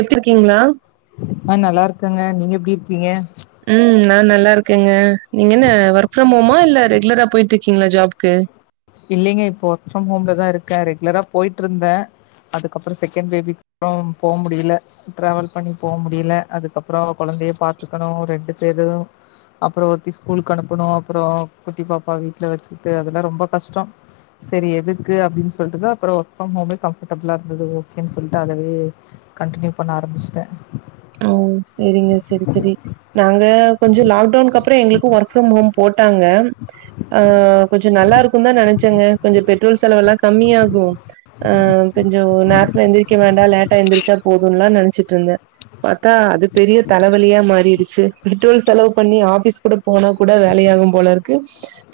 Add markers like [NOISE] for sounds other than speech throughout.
எப்டி இருக்கீங்களா ஆ நல்லா இருக்கங்க நீங்க எப் ப்டி இருக்கீங்க ம் நா நல்லா இருக்கேங்க நீங்க என்ன வர்க் ஃப்ரம் ஹோமா இல்ல ரேகுலராப் போயிட்ருக்கீங்களா ஜாப்புக்கு இல்லைங்க இப்போ வர்க் ஃப்ரம் ஹோம்ல தா இருக்கே ரெக்லரா போய்ட்ருந்தே அதுக்கப்புறம் செகண்ட் பேபிக்கு அப்புறம் போம் முடியில ட்ரவல் பண்ணி போம் முடியில அதுக்கப்புறோ கொழந்தையே பாத்துக்கணும் ரெண்டு பேரும் அப்புறம் ஒருத்தி ஸ்கூலுக்கு அனுப்பணும் அப்புறோ குட்டி பாப்பா வீட்ல வச்சுட்டு அதெல்லா ரொம்ப கஷ்டோ சரி எதுக்கு அப்படின்னு சொல்ட்டுதா அப்புறோ வர்க் ஃப்ரம் ஹோமே கம்ஃபர்டபுளா இருந்தது ஓகேன்னு சொல்ட்டு அதவே கன்டினியூ பண்ண ஆரம்பிச்சட்டே ம் சேரிங்க சரி சரி நாங்க கொஞ்சோ லாக்டவுன்க்கு அப்ற எங்ளுக்கு ஒர்க் ஃப்ரம் ஹோம் போட்டாங்க அ கொஞ்ச நல்லாருக்குதா நெனச்சேங்க கொஞ்ச பெட்ரோல் செலவல்லா கம்மி ஆகு அ கொஞ்ச நேரத்துல எந்துரிக்க வேண்டா லேட்ட எந்துரிச்சா போதும்ல்லா நென்ச்சிருந்த பாத் அது பெரிய தலைவலியா மாறிறுச்சு பெட்ரோல் செலவு பண்ணி ஆபீஸ் கூட போனா கூட வேலையாகு போலருக்கு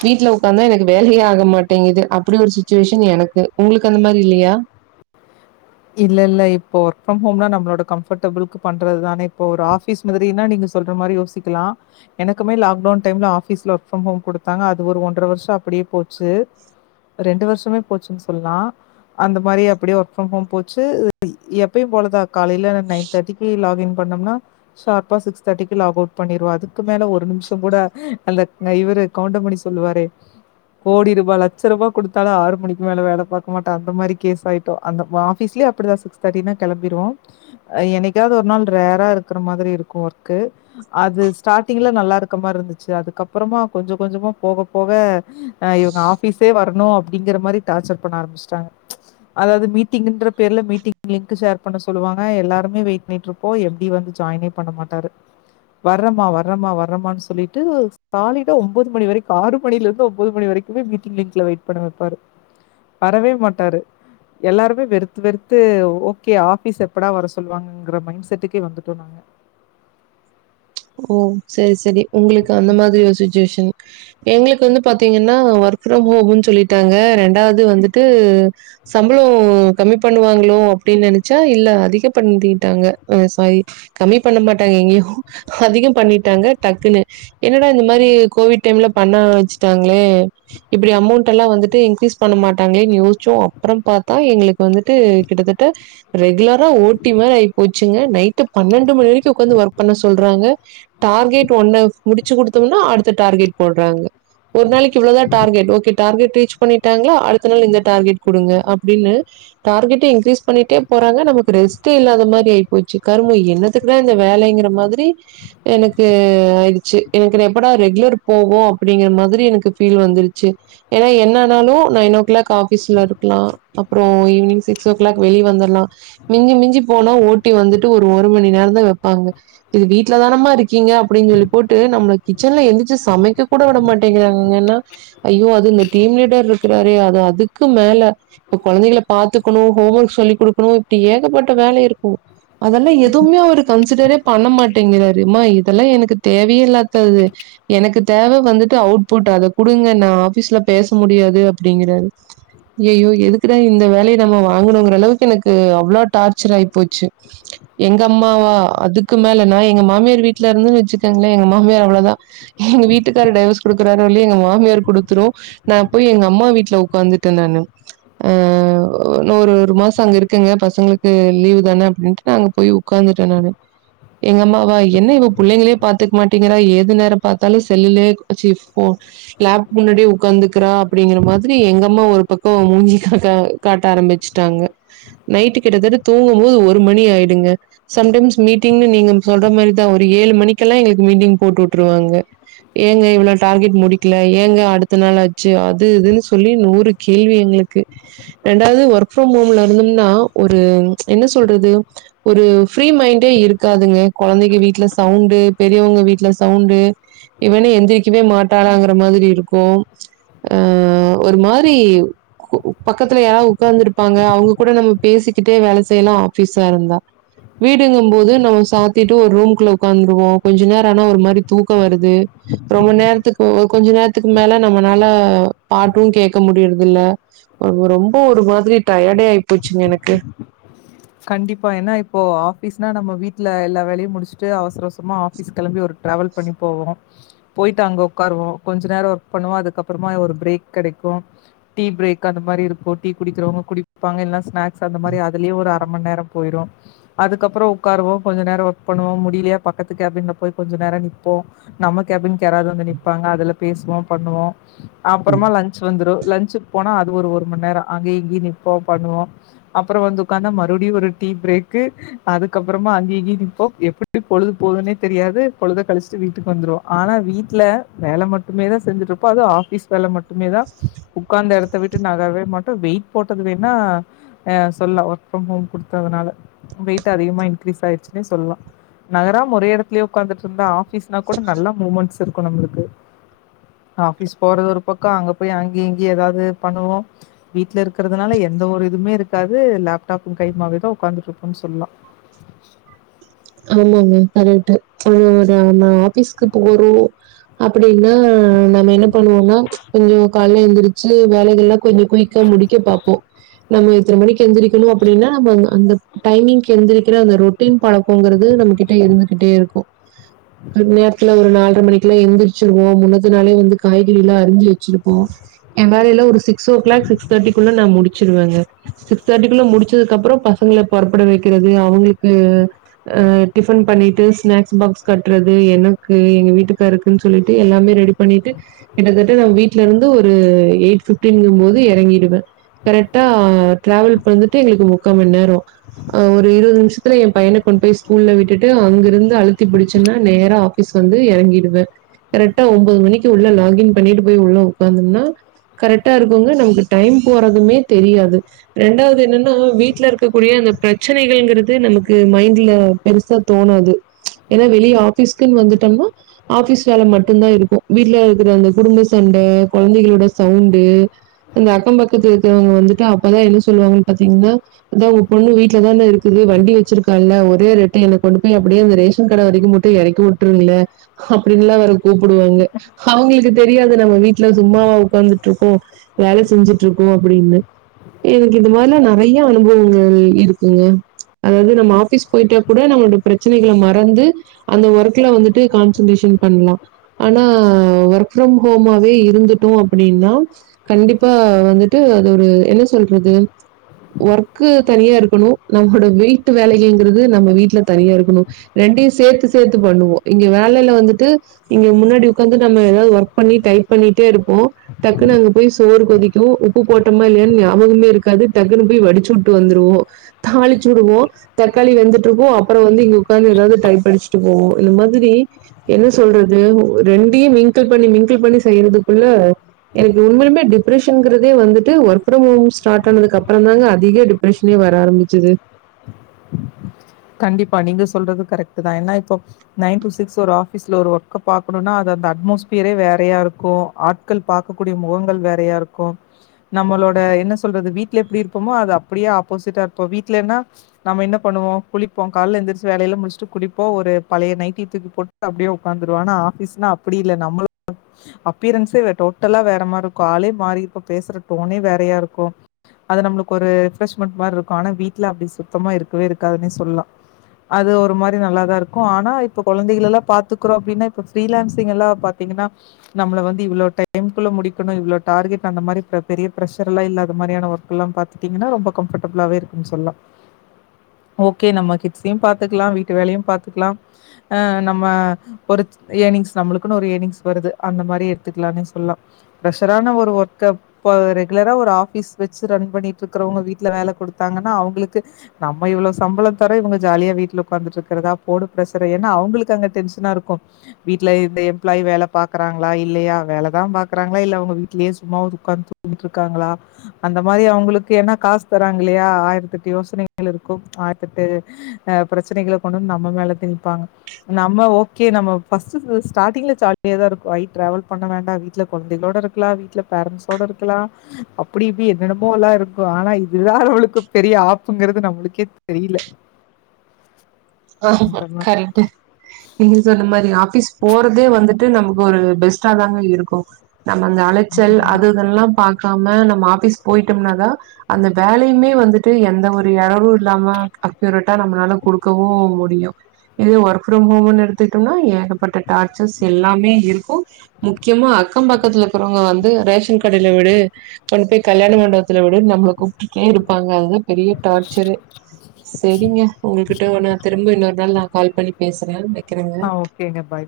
வீடல உக்காந்தா எனக்கு வேலையே ஆக மாட்டேங்குது அப்டி ஒரு சுச்சுவேஷன் எனக்கு உங்ளுக்கு அந்த மாரி இல்லியா இல்ல இல்ல இப்போ ஒர்க் ப்ரம் ஹோம் நம்மளோட கம்ர்டபி பண்றதுதானே இப்ப ஒரு ஆபீஸ் மாதுரினா நீங்க சொல்ற மாரி யோசிக்கலா எனக்குமே லாக்டவுன் டைம் ஆபீஸ்ல ஒர்க் ஃப்ரம் ஹோம் குடுத்தாங்க அது ஒரு ஒன்றர வர்ஷ அப்படியே போச்சு ரெண்டு வருஷமே போச்சுன் சொல்லா அந்த மாரி அப்புடியே ஒர்க்ம் ஃ ப்ரம் போச் எப்பயு போலதா காலையில நைன் தேர்ட்டிக்கு பண்ணம்னா ஷார்ப்பா சிக்ஸ் தேர்டிக்கு லாக் அவுட் பண்ணிருவ அதுக்கு மேல ஒரு நிம்ஷங்கூட அந்த இவுரு கவுண்டமணி சொல்வாரே கோடி ரூபா லட்ச ரூபா குடுத்தாலு ஆறு மணிக்கு மேல வேல பாக்க மாட்ட அந்த மாரி கேஸ் ஆயிட்டோ அந்த மாஸ் பீஸ்லி அப்படி தா சிக்ஸ் தேட்டினா கிளம்பிருவோ அ என்னைக்காவது ஒரு நாள் ரேரா இருக்கற மாதுரி இருக்கு ஒர்க்கு அது ஸ்டாரிங்ல நல்லாருக்குற மாரி இருந்துச்சு அதுக்கப்றமா கொஞ்ச கொஞ்சமா போக போக இவங்க ஆஃபிஸே வர்னு அப்படிங்கிற மாரி டார்ச்சர் பண்ண ஆராமிச்ட்டாங்க அதாது மீட்டிங்ன்ற பேர் ல மீட்டிங் லிங்க்கு ஷேர் பண்ண சொல்லுவாங்க எல்லாருமே வெயிட் பண்ணிட்ருப்போ எம்டி வந்து ஜாயினே பண்ண மாட்டரு வர்றமா வர்றமா வர்றமா வர்ரனு சொல்லிட்டு சாலிடா ஒம்பது மணி வரைக்கு ஆறு மணில இருந்து ஒன்பது மணி வரைக்கு மீட்டிங்லல வெயிட் பண்ண வெப்பாரு வரவே மாட்டாரு எல்லாருமே து வெர்த்து ஓகே ஆபிஸ் எப்படா வர சொல்லுவாங்கங்ற மைண் செட்டுக்கே வந்துட்டோ நாங்க ஓ சேர் செரி உங்குளுக்கு அந்த மாதுரி ஒரு சுச்சுவேஷன் எங்களக்கு வந்து பாத்தீங்கன்னா ஒர்க் ஃப்ரம் ஹோம்ன்னு சொல்லிட்டாங்க ரெண்டாவது வந்துட்டு சம்ப்ளோ கம்மி பண்ணுவாங்களோ அப்டின் நென்ச்சா இல்ல அதிக பண்ணிட்டாங்க சாரி கம்மி பண்ண மாட்டாங்க எங்யு அத பண்ணிட்டாங்க டக்குன்னு என்னடா இந்த மாரி கோவிட் டைம்ல பண்ண வச்சிட்டாங்களே இப்புடி அமௌண்ட் எல்லா வந்துட்டு இன்க்ரீஸ் பண்ண மாட்டாங்களேன்னு யோசிச்சோ அப்ற பாத்தா எங்ளுக்கு வந்துட்டு கிட்டத்தட்ட ரெகுலரா ஓட்டி மாதுரி ஆகி போச்சுங்க நைட்டு பன்னண்டு மணி வரைக்கு உக்காந்து ஒர்க் பண்ண சொல் சொல்றாங்க டார்கெட் ஒன்னு முடிச்சு கொடுத்தோம்னா அடுத்த டார்கெட் போட்றாங்க ஒர் நாளக் இவ்ளோதா டார்கெட் ஓகே டார்கெட் ரீச் பண்ணிட்டாங்ளா அடுத்த நாள் இந்த டார்கெட் குடுங்க அப்டின்னு டார்கெட் இன்க்ரீஸ் பண்ணிட்டே போறாங்க நமக்கு ரெஸ்ட் இல்லாத ஆயிப்போச்சு கருமோ என்னத்துக்குடா இந்த வேலைங்கிற மாதுரி எனக்கு ஆயிடுச்சு எனக்கு எப்படா ரெகுலர் போவோ அப்படிங்கற மாதுரி எனக்கு ஃபீல் வந்துடுச்சு ஏன்னா என்னனாலு நைன் ஓ க்ளாக் ஆஃபீஸ்ல இருக்லா அப்புறோ ஈவினிங் சிக்ஸ் ஓ க்ளாக் வெளிய வந்துரலா மிஞ்சி மிஞ்சி போனா ஓட்டி வந்துட்டு ஒரு ஒரு மணி நேரந்தா வெப்பாங்க இது வீட்டுல தானமா இருக்கீங்க அப்புடின் சொல்லி போட்டு நம்மள கிச்சன்ல எந்துரிச்சு சமைக்க கூட விட மாட்டேங்கிறாங்கங்கன்னா ஐயோ அது இந்த டீம் லீடர் இருக்குறாருே அது அதுக்கு மேல இப்ப கொழந்தைகள பாாத்தக்கணு ஹோம் ஒர்க் சொல்லிக் குடுக்கணு இப்படி ஏகப்பட்ட வேலை இருக்கு அதல்லா எதுவ்மே அவ்ரு கன்சிடரே பண்ண மாட்டேங்கிறாரு மா இதல்லா எனக்கு தேவ இல்லாதது எனக்கு தேவ வந்துட்டு அவுட்புட் அத குடுங்க நா ஆஃபீஸ்ல பேச முடியாது அப்டிங்குறாரு ஐயயோ எதுக்கு இந்த வேலய நம்ம வாங்குனோங்குற அளவுக்கு எனக்கு அவ்ளோ டார்ச்சர் ஆயி போச்சு எங்க அம்மாவா அதுக் க்கு மேல நா எங்க மாமியார் வீட்ல இருந்துன்னு வச்சுக்கேங்கள எங்க மாமியார் அவ்ளோதா எங்க வீட்டுக்காரரு டைவர்ஸ் குடுக்குறாரோ இல்லி எங்க மாமியார் குடுத்துரும் நா போய் எங்க அம்மா வீட்ல உக்காந்துட்ட நானு அ ஒரு ஒரு மாச அங்க இருக்கங்க பசங்ளுக்கு லீவ் தான அப்டின்ட்டு நா அங்க போய் உக்காந்துட்ட நானு எங்க அம்மாவா என்ன இவ புள்ளைங்ளே பாத்துக்க மாட்டேங்கிறா ஏது நேர பாத்தாலும் செல்லுலயே அ சி லேப் முன்னாடியே உக்காந்துக்குறா அப்புடிங்கிற மாத்ரி எங்க அம்மா ஒரு பக்கோ மூஞ்சி காட்ட ஆரமிச்சுட்டாங்க நைட்டு கிட்டத்தட்ட தூங்கும் போது ஒரு மணி ஆயிடுங்க சம்டைம்ஸ் மீட் டிங்னு நீங்க சொல்ற மாரி தா ஒரு ஏழுமணிக்கெல்லா எங்ளுக்கு மீட்டிங் போட்டு விட்டுருவாங்க எங்க இவ்ளோ டார்கெட் முடிக்கலங்க அடுத்த நாள் ஆச்சு அது இதுன் சொல்லி நூறு கேள்வி எங்ளுக்கு ரெண்டாவது ஒர்க் ஃப்ரம் ஹோம்ல என்னன்னா ஒரு என்ன சொல்றது ஒரு ஃப்ரீ மைண்டே இருக் காதுங்க கொழந்தைங்க வீட்ல சவுண்டு பெரியவங்க வீட்ல சவுண்டு இவனே எந்திரிக்கவே மாட்டாளாங்குற மாதுரி இருக்கு அ ஒரு மாதுரி பக்கத்துல யாராவ்து உக்காந்துருப்பாங்க அவ்ங்க கூட நம்ம பேசிக்கிட்டே வேல செய்யலா ஆஃபீஸா இருந்தா வீடுங்கும்போது நம்ம சாத்திட்டு ஒரு ரூம்க்குள்ள உக்காந்துருவோ கொஞ்ச நேர ஆனா ஒரு மாரி தூக்கவருது ரொம்ப நேரத்துக்கு ஒரு கொஞ்ச நேரத்துக்கு மேல நம்மனால பாட்டு கேக்க முடியற்துல்ல ஒ ரொம்ப ஒரு மாதுரி டயடே ஆயி போச்சுங்க எனக்கு கண்டிப்பா ஏன்னா இப்போ ஆஃபீஸ்னா நம்ம வீட்டல எல்லா வேலையு முடிச்ட்டு அவசரவசமா ஆஃபீஸ் கிளம்பி ஒரு ட்ரேவல் பண்ணி போவோ போயிட்டு அங்க உக்காருவோ கொஞ்ச நேர ஒர்க் பண்ணுவோ அதுக் அப்றமா ஒரு பிரேக் கடைக்கு டீ பிரேக் அந்த மாரி இருக்கு டீ குடிக்கிறவ்ங்க குடிப்பாங்க எல்லா ஸ்நேக் சா அந்த மாரி அதுலயே ஒரு நேர போயிரு அதுக்கப்பறோ உக்காருவோ கொஞ்ச நேர ஒர்க் பண்ணுவோ முடியலையா பக்கத்து கேபின்ல போய் கொஞ்ச நேரம் நிப்போ நம்ம கேபின் க்கு யராது வந்து நிப்பாங்க அதுல பேசுவோ பண்ணுவோ அப்பறமா லன்ச் வந்துரு லன்ச்க்கு போனா அது ஒரு மண்நேரோ அங்கயு இங்கயு நிப்போ பண்ணுவோ அப்பறோ வந்து உக்காந்த ம மறுபடியு ஒரு டீ பிரேக் அதுக்கப்பறமா அங்கயு இங்கயு நிப்போ எப்படி பொழுது போதுனே தெரியாது பொழுத கழிச்சுட்டு வீட்டுக்கு வந்துருவோ ஆனா வீட்ல வேல மட்டுமேதா செஞ்சிட்டு இருப்போ அதும் ஆபீஸ் வேலை மட் டுமேதா உக்காந்த எடத்த விட்டு நகரவே மாட் ம், வெயிட் போட்டது வேணா அ சொல்லா ஃப்ரம் ஹோம் குடுத்ததுனால வெயிட் அதிகமா இன்க்ரீஸ் ஆயிடுச்சுன்னே சொல்லலா நகராம ஒரே எடத்துலயே உக்காந்துட்டு இருந்தா ஆஃபிஸ்னா கூட நல்ல மூமெண்ட்ஸ் இருக் க்கு நம்மளுக்கு ஆஃபீஸ் போறது ஒரு பக்கோ அங்க போய் அங்கயு இங்கயு ஏதாவது பண்ணுவோ வீட்ல இருக்கறதுனால எந்த ஒரு இதுவுமே இருக்காது லேப் டாப்பும் கையுமாவேதா உக்காந்துட்டுருபோன்னு சொல்லலா ஆமாங்க கரெக்ட்டு ச் ஆஹ் ஒரு நா ஆபீஸ்க்கு போறோ அப்டினா நம்ம என்ன பண்ணுவோனா ச் கொஞ்சோ காலேல எந்துருச்சு வேலைகல்லாம் கொஞ்சோ குய்க்கா முடிக்க பாப்போம் நாம எத்தன மணிக் எந்திரிக்கணும் அப்டினா நம்ம அந்த டைமிங்க்கு எந்திரிக்கிற அந்த ரொட் டின் பழக்கம்ங்குறது நமக் கிட்ட இருந்துகிட்டே இருக்கு நேரத்துல ஒரு நாள் [UNINTELLIGIBLE] மணிக்கெல்ல எந்துருச்சுருவோம் முன்னத்த நாளே வந்து காய்கறியெல்லாம் அருஞ்சு வச்சுருப்போம் என் வேல லாம் ஒரு சிக்ஸ் ஓ கிளாக் சிக்ஸ் தேர்டிகுள்ள நா முடிச்சுருவேங்க சிக்ஸ் தேர்ட்டிக்குள்ள முடிச்சதுக்கு அப்பறம் பசங்கள புறப்பட வக்கிறது அவுங்களுக் கு ஆஹ் டிஃபன் பண்ணிட்டு ஸ்நாக்ஸ் பாக்ஸ் கட்டுறது எனக்கு எங்க வீட்டுக்காருக்குன்னு சொல்லிட்டு எல்லாமே ரெடி பண்ணிட்டு கிட்டத்தட்ட நான் வீட்ல இருந்து ஒரு எயிட் பிப்டினுங்கும் போது இறங்கிடுவேன் கரெக்டா டிராவல் பந்துட்டு எங்களுக்கு முக்கா மண் நேரோ ஒரு இருபது நிமிஷத் துல என் பய்யன கொண்டு போய் ஸ்கூல்ல விட்டுட்டு அங்க இருந்து அழுத்தி பிடிச்சன்னா நேரா ஆபீஸ் வந்து எறங்கிடுவேன் கரெட்டா ஒன்போது மணிக்கு உள்ள லாகின் பண்ணிட்டு போய் உள்ள உக்காந்தோம்னா கரெக்டா இருக்குங்க நமக்கு டைம் போறதுமே தெரியாது ரெண்டாவது என்னன்னா வீட்ல இருக்கக்கூடிய அந்த பிரச்சனைகள்கிறது து நமக்கு மைண்ட்ல பெருசா தோணாது ச் ஏனா வெளிய ஆபீஸ்க்குன்னு வந்துட்டோம்னா ஆபிஸ் வேல மட்டுதான் இருக்கும் வீட்ல இருக்குற அந்த குடும்ப சண்ட கொழந்தகளோட சவுண்டு இங்க அக்கம் பக்கத்து இருக்கிறவங்க வந்துட்டு அப்பதான் என்ன சொல்வாங்கனு பாத்தீங்கன்னா அதா உங்க பொண்ணு வீட்லதான இரு குது வண்டி வச்சுருக்கால்ல ஒரே ரெட்டு என்ன கொண்டு போய் அப்டியே அந்த ரேஷன் கட வரைக்கும் மட்டு இறக்கி விட்டுருங்களே அப்டின்ல்லாம் வேற கூப்புடுவாங்க அவுங்களுக்கு தெரியாது நம்ம வீட்ல சும்மாவா உக்காந்துட்டுருக்கோம் வேல செஞ்சுட்டு இருக்கோம் அப்டின்னு எனக்கு இந்த மாரிலாம் நெறய அனுபவங்கள் இருக்குங்க அதாவது நம்ம ஆபிஸ் போயிட்டா கூட நம்மளோட பிரச்சனைகள மறந்து அந்த ஒர்க்ல வந்துட்டு கான்சன்ட்ரேஷன் பண்லா ஆனா ஒர்க் ஃப்ரம் ஹோமாவே இருந்துட்டோம் அப்டினா கண்டிப்பா வந்துட்டு அது ஒரு என்ன சொல்றது ஒர்க்கு தனியா இருக்கணும் நம்மளோட வீட்டு வேலைகங்கறது நம்ம வீட்ல தனியா இருக்கணும் ரெண்டையும் சேத்து சேத்து பண்ணுவோம் இங்க வேலேல வந்துட்டு இங்க முன்னாடி உக்காந்து நம்ம ஏதாவது ஒர்க் பண்ணி டைட் பண்ணிட்டே இருப்போம் டக்குன்னு அங்க போய் சோறு கொதிக்கும் உப்பு போட்டோமா இல்லையான்னு ஞாபகமே இருக்காது டக்குன்னு போய் வடிச்சு வுட்டு வந்துருவோம் தாளிச்சு வுடுவோம் தக்காளி வெந்துட்டு இருக்கு அப்பறோ வந்து இங்க உக்காந்து எதாவது டைப் அடுச்சுட்டு போவோம் இந்த மாதிரி என்ன சொல்றது ரெண்டையும் மிங்கிள் பண்ணி மிங்கிள் பண்ணி செய்யறதுக்குள்ள எனக்கு உண்மைலுமே டிப்ரெஷன்ங்கிறதே வந்துட்டு ஒர்க் ஃப்ரம் ஹோம் ஸ்டார்ட் ஆனதுக்கு அப்புறம் தாங்க அதிக டிப்ரெஷனே வர ஆரம்பிச் சது கண்டிப்பா நீங்க சொல்றது கரெக்ட் தான் ஏனா இப்போ நைன் டு சிக்ஸ் ஒரு ஆபீஸ்ல ஒரு ஒர்க்க பாக்ரோனா அது அந்த அட்மோஸ்பியரே வேறயா இருக்கு ஆட்கள் பாக்ககூடிய முகங்கள் வேறயா இருக்கு நம்மளோட என்ன சொல்றது வீட்ல எப்டி இருப்போ அது அப்டியே ஆப்போசிட்டா இருப்போ வீட்லேனா நம்ம என்ன பண்ணுவோ குளிப்போம் காலேல எந்துருச்சு வேலையல்லாம் முடிச்சுட்டு குளிப்போம் ஒரு பழைய நைட்டி தூக்கி போட்டு அப்டியே உட்காந்துருவோ ஆனா ஆஃபீஸ்னா அப்டி இல்ல நம்மள அப்பியரன்ஸே வே டோட்டலா வேற மாரி இருக்கும் ஆளே மாறிர்ப்போ பேசுற டோனே வேறய இருக்கு அது நம்மளுக்கு ஒரு ரெஃப்ரெஷ்மண்ட் மாரி இருக்கு ஆனா வீட்ல அப்டி சுத்தமா இருக்கவே இருக்குதுனே சொ சொல்லாம் அது ஒரு மாரி நல்லாதாருக்கும் ஆனா இப்ப கொழந்தைகலல்லாம் பாத்துக்குறோ அப்டினா இப்ப ப்ரீலான்சிங் எல்லாம் பாத்தீங்கனா நம்மள வந்து இவ்ளோ டைம்குள்ள முடிக்குனு இவ்வளவு டார்கெட் அந்த மாரி பெரிய பிரஷர் எல்லாம் இல்லாத மாரியான ஒர்க்ல்லாம் பாத்துட்டீங்கன்னா ரொம்ப கம்ஃபர்டபிளாவே இருக்குன்னு சொல்லாம் ஓகே நம்ம கிட்ஸ்சையும் பாத்துக்கலாம் வீட்டு வேலயும் பாத்துக்கலாம் ஆ நம்ம ஒரு இயர்னிங்ஸ் நம்மளுக்குனு ஒரு இயர்னிங்ஸ் வருது அந்த மாரி எடுத்துக்கலானே சொல்லாம் ப்ரெஷரான ஒரு ஒர்க்க இப்ப ரெகுலரா ஒரு ஆஃபீஸ் வச்சு ரன் பண்ணிட்டு இருக்கறவுங்க வீட்ல் வேல குடுத்தாங்கனா அவுங்களுக்கு நம்ம இவ்ளோ சம்பளம் தர இவுங்க ஜாலியா வீட்ல உக்காந்துட்டு இருக்கறதா போடு பிரஷர ஏனா அவுங்களுக்கு அங்க டென்ஷனா இருக்கு வீட்ல இந்த எம்ப்ளாயி வேல பாக்றாங்களா இல்லயா வேலதான் பாக்குறாங்களா இல்ல அவுங்க வீட்லயே சும்மாவாது உக்காந்து தூங்கிட் இருக்காங்களா அந்த மாரி அவுங்களுக்கு ஏனா காசு தராங்க இல்லயா ஆயிரத்தெட்டு யோசனைகள் இருக்கும் ஆயிரத்தெட்டு பிரச்சனைகள கொண்டுவந்து நம்ம மேல திணிப்பாங்க நம்ம ஓகே நம்ம ஃபஸ்டு ஸ்டார்ட்டிங்ல ஜாலியா தான் இருக்கும் ஐ டிராவல் பண்ண வேண்டாம் வீட்ல கொழந்தைகளோட இருக்கலாம் வீட்ல பேரண்ட்ஸோட இருக்கலாம் அப்டி இப்டி என்னென்னமோலா இருக்கு ஆனா இதுதான் அவளுக்கு பெரிய ஆப்புங்கறது நம்மளுக்கே தெரியல ஆமா அந்த மா கரெக்ட்டு நீங்க சொன்ன மாரி ஆபிஸ் போறதே வந்துட் டு நமக்கு ஒரு பெஸ்டா தாங்க இருக்கும் நம்ம அந்த அலச்சல் அது இதல்லாம் பாக்காம நம்ம ஆபீஸ் போயிட்டோம்னாதா அந்த வேலயுமே வந்துட்டு எந்த ஒரு எரரும் இல்லாம அக்யூரட்டா நம்மளால குடுக் கவு முடியும் இது ஒர்க் ப்ரம் ஹோம் எடுத்துட்டோம்னா ஏகப்பட்ட டார்ச்சல்ஸ் எல்லாமே இருக்கு முக்கியமா அக்கம் பக்கத்துல இருக்கிறவங்க வந்து ரேஷன் கடேல விடு கொண்டு போய் கல்யாண மண்டபத்துல விடு நம்மள கூப்பிட்டுட்டே இருப்பாங்க அங்க பெரிய டார்ச்சரு செரிங்க உங்களுக் [UNINTELLIGIBLE] நா திரும்ப இன்னொரு நாள் நா கால் பண்ணி பேசுறே வக் ஆஹ் ஓகேங்க பாய்